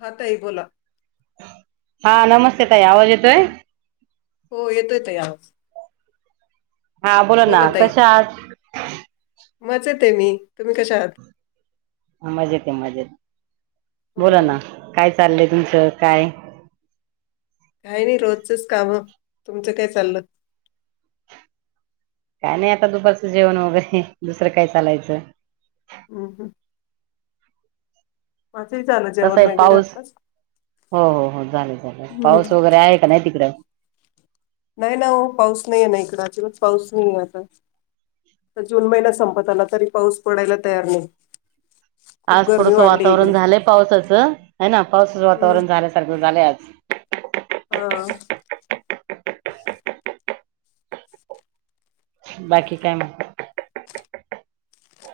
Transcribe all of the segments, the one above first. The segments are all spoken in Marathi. हा ताई बोला. हा नमस्ते ताई, आवाज येतोय? हो, येतोय ताई आवाज. हा बोला ना, कशा आहात? मजेत आहे मी, तुम्ही कशा आहात? मजेत आहे मजेत, बोला ना हं. काय चाललंय तुमचं काय? काय नाही रोजचच कामं, तुमचं काय चाललं? काय नाही आता दुपारचं जेवण वगैरे, दुसरं काय चालायचं. हम्म हम्म. कसं जेवण आहे वगैरे पाऊस? आत्ताच. हो हो हो झाले झाले, हं. पाऊस वगैरे आहे का नाही तिकडं? नाही ना ओ पाऊस नाहीयेना इकडं, अजून पाऊस नाहीये अजून. जून महिना संपत आला, तरी पाऊस पडायला तयार नाही. खूप आज गरमी थोडसं वाढली इकडं. वातावरण झालंय पावसाचं. हाय ना, पावसाचं हं. वातावरण झाल्यासारखं झालंय आज. हा. बाकी काय म?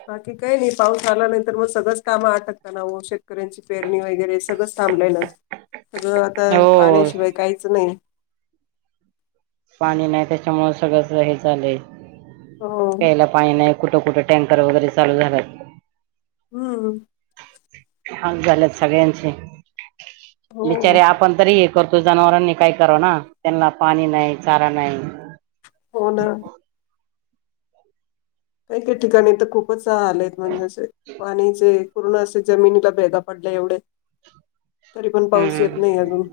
बाकी काही नाही. पाऊस आला नाहींतर, मग सगळंच काम अटकतं ना, व शेतकऱ्यांची पेरणी वगैरे सगळं थांबलेलं, सगळं आता हो पाण्याशिवाय काहीच नाही पाणी नाही त्याच्यामुळे सगळं सगळं हे झालंय, हो. प्यायला पाणी नाही कुठं कुठं टँकर वगैरे चालू झाल्यात. हम्म. हँग झालेत सगळ्यांचे. हो, बिचारे आपण तरी एक करतो जनावरांनी काय करावं ना. त्यांना पाणी नाही, चारा नाही. हो ना. काही काही ठिकाणी तर खूपच आलेत, म्हणजेे असे पाणीचे पूर्ण असे जमिनीला भेगा पडल्या, एवढे तरी पण पाऊस येत हम्म. नाही अजून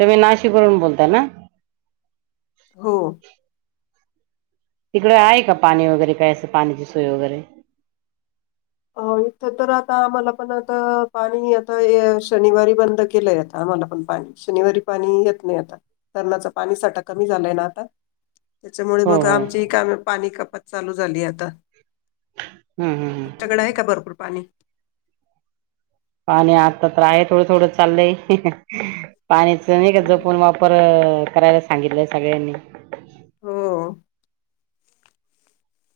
तुम्ही नाशिक वरून बोलताय ना? हो. तिकडे आहे का पाणी वगैरे काय असं, पाण्याची सोय वगैरे? अ इथं तर आता आम्हाला पण आता पाणी येतोय, शनिवारी बंद केलंय आता. मलापण पाणी शनिवारी पाणी येत नाही आता. धरणाचा पाणीसाठा कमी झालाय ना आता. त्याच्यामुळे हो मग हो आमची ही कामी पाणी कपात चालू झाली आता. हम्म हम्म हम्म. तुमच्याकडे आहे का भरपूर पाणी? पाणी आता तर आहे, थोडं थोडं चाललंय. पाणीचं नाही का हम्म. जपून वापर करायला सांगितलंय सगळ्यांनी. हो.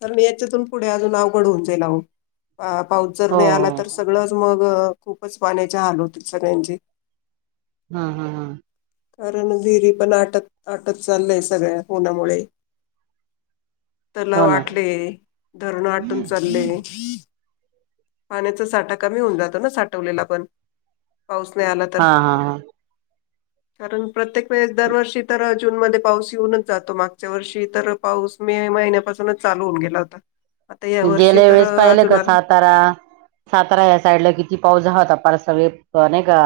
तर म याच्यातून पुढे अजून अवघड होऊन जाईल अहो. पा पाऊस जर हो नाही आला, हो तर सगळंच मग खूपच पाण्याचे हाल होतील सगळ्यांचे हा हम हम कारण विहिरी पण आटत आटत चाललय सगळ्या फोनामुळे तला हो ना आटले धरण आटून चाले पाण्याचा साठा कमी होऊन जातो ना साठवलेला पण पाऊस नाही आला तर हा हा हा कारण प्रत्येक वेळेस दरवर्षी तर जून मध्ये पाऊस येऊनच जातो मागच्या वर्षी तर पाऊस मे मे महिन्यापासूनच चालू होऊन गेला होता आता या वर्षी गेल्या तर वेळेस पाहिले अजून का आला सातारा सातारा या साईडला किती पाऊस आहात आप आपार सगळ नाही का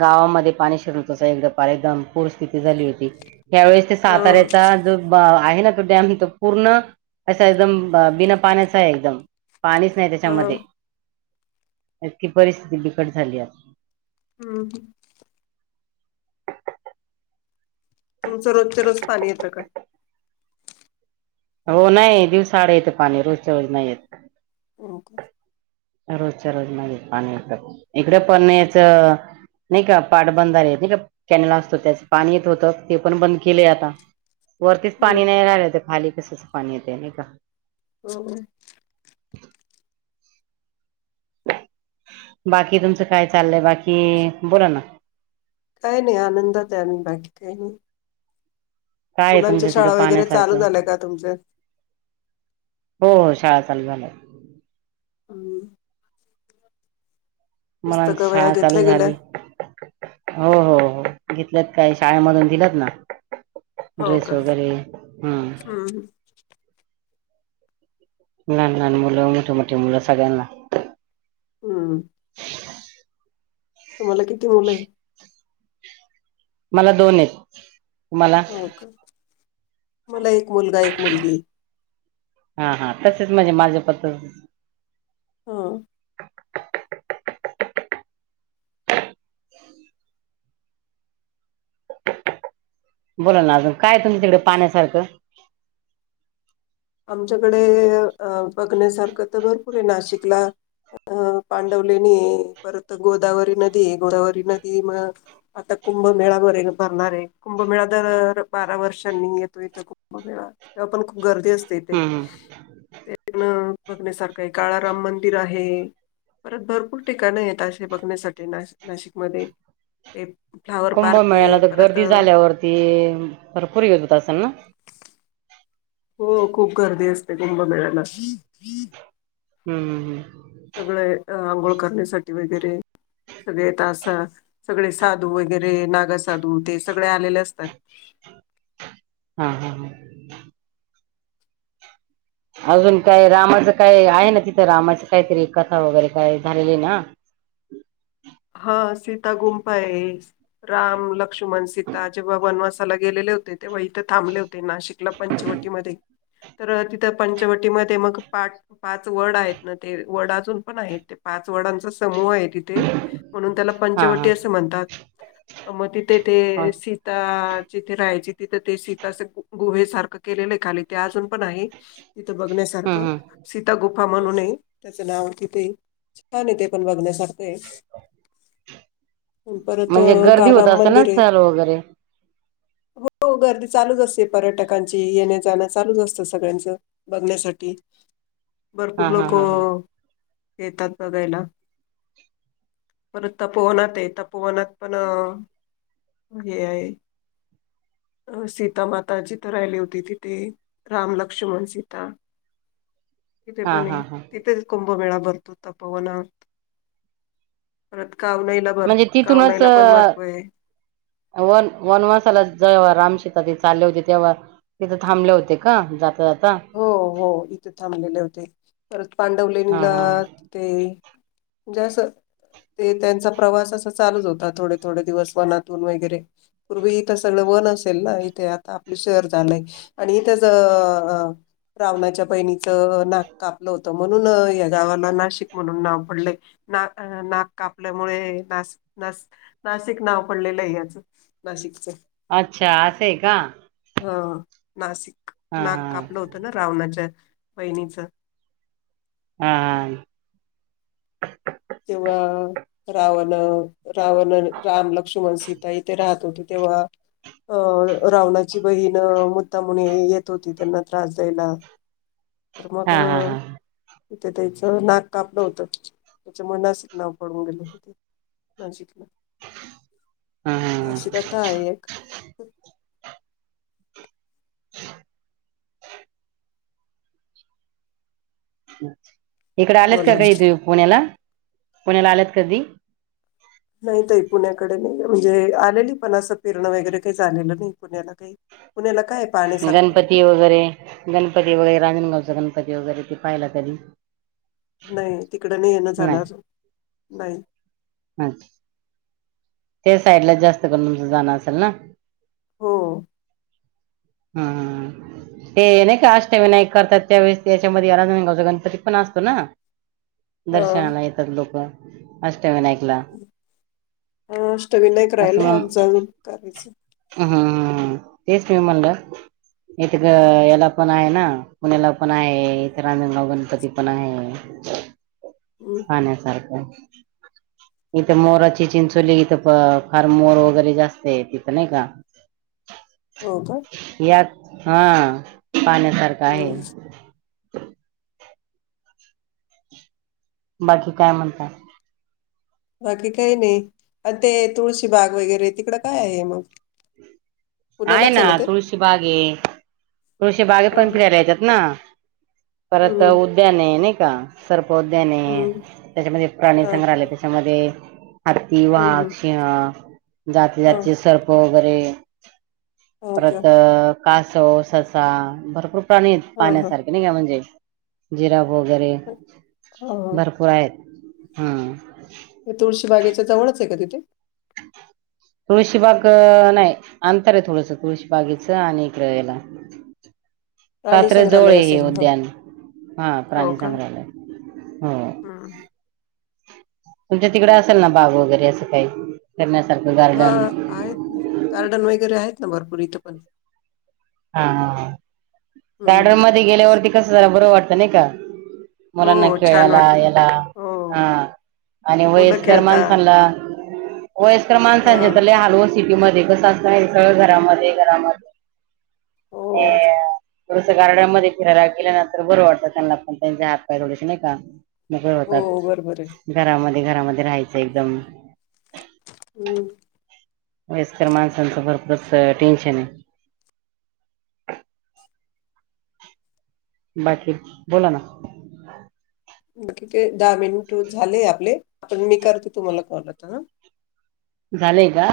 गावामध्ये पाणी शिरत एकदा पार एकदम पूर स्थिती झाली होती त्यावेेळेस ते हा साताऱ्याचा जो आहे ना तो डॅम तो पूर्ण अा एकदम बिना पाण्याच आहे एकदम पाणीच नाही त्याच्यामध्ये हा. इतकी परिस्थिती बिकट झाली आहे हम्म ह तुमचं रोज ते रोज पाणी येतं का हो नाही दिवसाड येते पाणी रोजच्या रोज नाही येत ओके रोजच्या रोज मागे पाणी इकडे पण्याच नाही का पाठ बंदले नाही का कॅनल असतो त्याचं पाणी येत होत ते पण बंद केलंय आता वरतीच पाणी हम्म. नाही राहिलं ते खाली कसंच पाणी येते नाही का हो बाकी तुमचं काय चाललंय बाकी बोला ना काही नाही आनंद त्याम बाकी काही नाही काय तुमच मुलांच्या तिकड शाळा वगैरे चालू पाण्यासारखं झाल्या का तुमच्या? हो हो शाळा चाल झालं अम् मुलांची वह्या शाळा चालू घेतल्या गेल्या? झाली हो हो हो घेतलेत काय शाळेमधून दिलेत ना हो ड्रेस का? वगैरे हम हम्म ल लान मुलं मोठे मोठे मुलं सगळ्यांना हम्म तर मला किती मुलं आहे मला दोन आहेत तुम्हाला हो का मला एक मुलगा एक मुलगी आहे हा हा तसेच म्हणजे माझं पत हा बोला ना अजून काय तुम तिकडे पाण्यासारखं आमच्याकडे अ बघण्यासारखं तर भरपूर आहे नाशिकला अ पांडवलेनी परत गोदावरी नदी गोदावरी नदी म अटक कुंभमेळा वर भरणार आहे कुंभमेळा दर बारा वर्षांनी येतो इथ कुंभमेळा ते्हा पण खूप गर्दी असते तेे हम्म हम्म तेन बघण्यासारखं आहे काळाराम मंदिर आहे परत भरपूर ठिकाणं आहेतशे बघण्यासाठी नाशिकमध्ये ते फ्लावर पार्क कुंभमेळाला आहे तर परत गर्दी अ, झाल्यावरती भरपूर येत होत असेल ना हो खूप गर्दी असते कुंभमेळाला हम्म हम् हम् सगळे आंघोळ करण्यासाठी वगैरे सगळे त असा सगळे साधू वगैरे नागसाधू ते सगळे आलेले असतात हम् हम हम अजून काय रामाचं काय आहे ना तिथं रामाची काहीतरी कथा वगैरे काय झालेली ना हम् हा सीता गुंफ आहे राम लक्ष्मण सीता जेव्हा वनवासाला गेलेले होते ते वळीथ थांबले होते नाशिकला पंचवटीमध्येध्ये ह तर तिथं पंचवटीमध्ये मग पाठ पाच वड आहेत ना ते वड अजून पण आहेत ते पाच वड सम तथे म्हणून त्याला हा हा पंचवटी अस म्हणतात ह ते सीता जिथे रायचीित तिथं ते सीताच गुहे सारखं केलेलं खाली ते अजून पण आहे तिथं हम्म बघण्यासारखं हम्म सीता गुफा म्हणूनय नाव किती न ते पण बघण्यासारख म्हणजे अ, गर्दी होत काळराम असं ना मंदिर आहे. ल वगैरे [unintelligible] हो गर्दी चालूच असते पर्यटकांची येण्या जाणं चालूच असतं सगळ्यांचं बघण्यासाठी हा भरपूर हा लोक.. हा हा येतात बघायला पर तपोवनात आहे तपोवनात पण हे आहे अ सीतामाता जीथ राहिली होती तिथे राम लक्ष्मण सीता [unintelligible] तिथे हा पण हा हा तिथेच कुंभमेळा भरतो त पवनात परत कावनाईला भर म्हणजे तिथूनच कावनाईला पण महत्त्व आहे वन वनवसाला ज रामश चाल होते ते्हा तिथ थांबले होते का जातात हो हो इथे थांबलेले होते परत हा पांडवलेणीला हा ते जसं ते त्यांचा प्रवास अस चालू होता थोडे थोडे दिवस मनातून वगैरे पूर्वी इथ सगळ पण असेल ना इथे आता आपलं शहर झालंय आणि इथच रावणाच्या पहिणीचं नाक कापलं होत म्हणून या गावाला नाशिक म्हणून नाव पडले ना नाक कापल्यामुळे नाशिक ना नाशिक नाव पडलेलं आहे याचं नाशिकच अच्छा असंय का हा नासिक हा हा रावणाच्या बहिणीच हा तेव्हा रावण रावण राम लक्ष्मण सीता इथे राहत होते तेव्हा अ रावणाची बहीण मुद्दाम येत होती त्यांना त्रास द्यायला हा मग हा हा हा तिथे त्याचं नाक कापलं होतं त्याच्या मुळ नाशिक नाव पडून गेले हा हा अशी कथा आहे एक इकडे आलेत का बोला कधी ना. तु पुण्याला पुण्याला आलेत कधी नाहीत पुण्याकडे नाही म्हणजे आलेली पण असं फिरणं वगैरे काही झालेलं नाही पुण्याला काही पुन्याला गणपती वगैरे गणपती वगैरे राजणगाव गगणपती वगैरे ते पाहिला तधी नाही तिकड नाही येणं झालं नाही त्या साईड ला जास्त करून.. जान असेल ना हो हम्म हम् ते नाही का अष्टविनायक करतात त्यावेळेस त्याच्यामध्ये राजगावचा गणपती पण असतो ना हा दर्शनाला येतात लोकं अष्टविनायकला अ अष्टविनायक असं राहिलाय मग आमचा अजून करायच ह तेच मी म्हणलं इथे ग याला पण आहे ना पुण्याला पण आहे इथे राजणगाव गणपती पण आहे. हम्म, पाहण्यासारख इथं मोराची चिंचोली इथं फार मोर वगैरे जास्त तिथं नाही का? हो काय? यात हा पाहण्यासारख आहे हम्म बाकी काय म्हणतात? बाकी काही नाही, आ ते तुळशीबाग वगैरे तिकडं काय आहे मग आहेय पुण्यालाच आहे ना ते? तुळशी बाग ये तुळशी बागेत पण हां. फिरायला याेतात ना परत हं, उद्याने नाही का सर उद्याने हं. त्याच्यामध्ये प्राणी हां का? संग्रहालय त्याच्यामध्ये हत्ती हं, वाघ, हं. सिंह, जाती हां. जातीचे सर्प वगैरे हो का? परत कासव ससा भरपूर प्राणी हां, हां. पहाण्यासारखे नाही का म्हणजे जिराफ वगैरे हां, हां. भरपूर आहेत हा हे तुळशी बागेच्या जवळच आहे का तिथे? तुळशीबाग नाही अंतर आहे थोडस तुळशी बागेच आणि इकडे यायला प्राणी कात्रज जवळ संग्रहालय आहे हे असेल. हं. उद्यान हा प्राणी संंग्रहालय - हम् तुमच्या तिकडे असेल ना बाग वगैरे असं काही करण्यासारखं हा आहेत गार्डन वगैरे आहेत ना भरपूर इथं पण हा हा हा हं. गार्डन मध्ये गेल्यावरती कसं जरा बरं वाटतं नाही का? मुलांना हो, छान खेळाला वाटतं. याला हो. हा आणि मुलं वयस्कर खेळता. माणसांला वयस्कर माणसांचे हां. तर लय हाल हो सिटीमध्ये सगळं घरामध्ये घरामध्ये आणि हो, थोडसं गार्डन मध्ये फिरांयला गेल्यानंतर बरं वाटतं त्यांना पण त्यांचे हात पाय थोडेसे नाही का मोकळे होतात. हो. बरोबर आहे. घरामध्ये घरामध्ये राहायचं एकदम हम्म वयस्कर [unintelligible] टेन्शन बाकी बोला ना कि ते दहा मिनिट झाले आपले आता मी करते तुम्हाला कॉल आता ह झालंय का?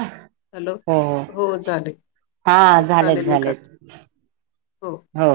हो हो हा हो झालेच चालेल मी झाले. करते हो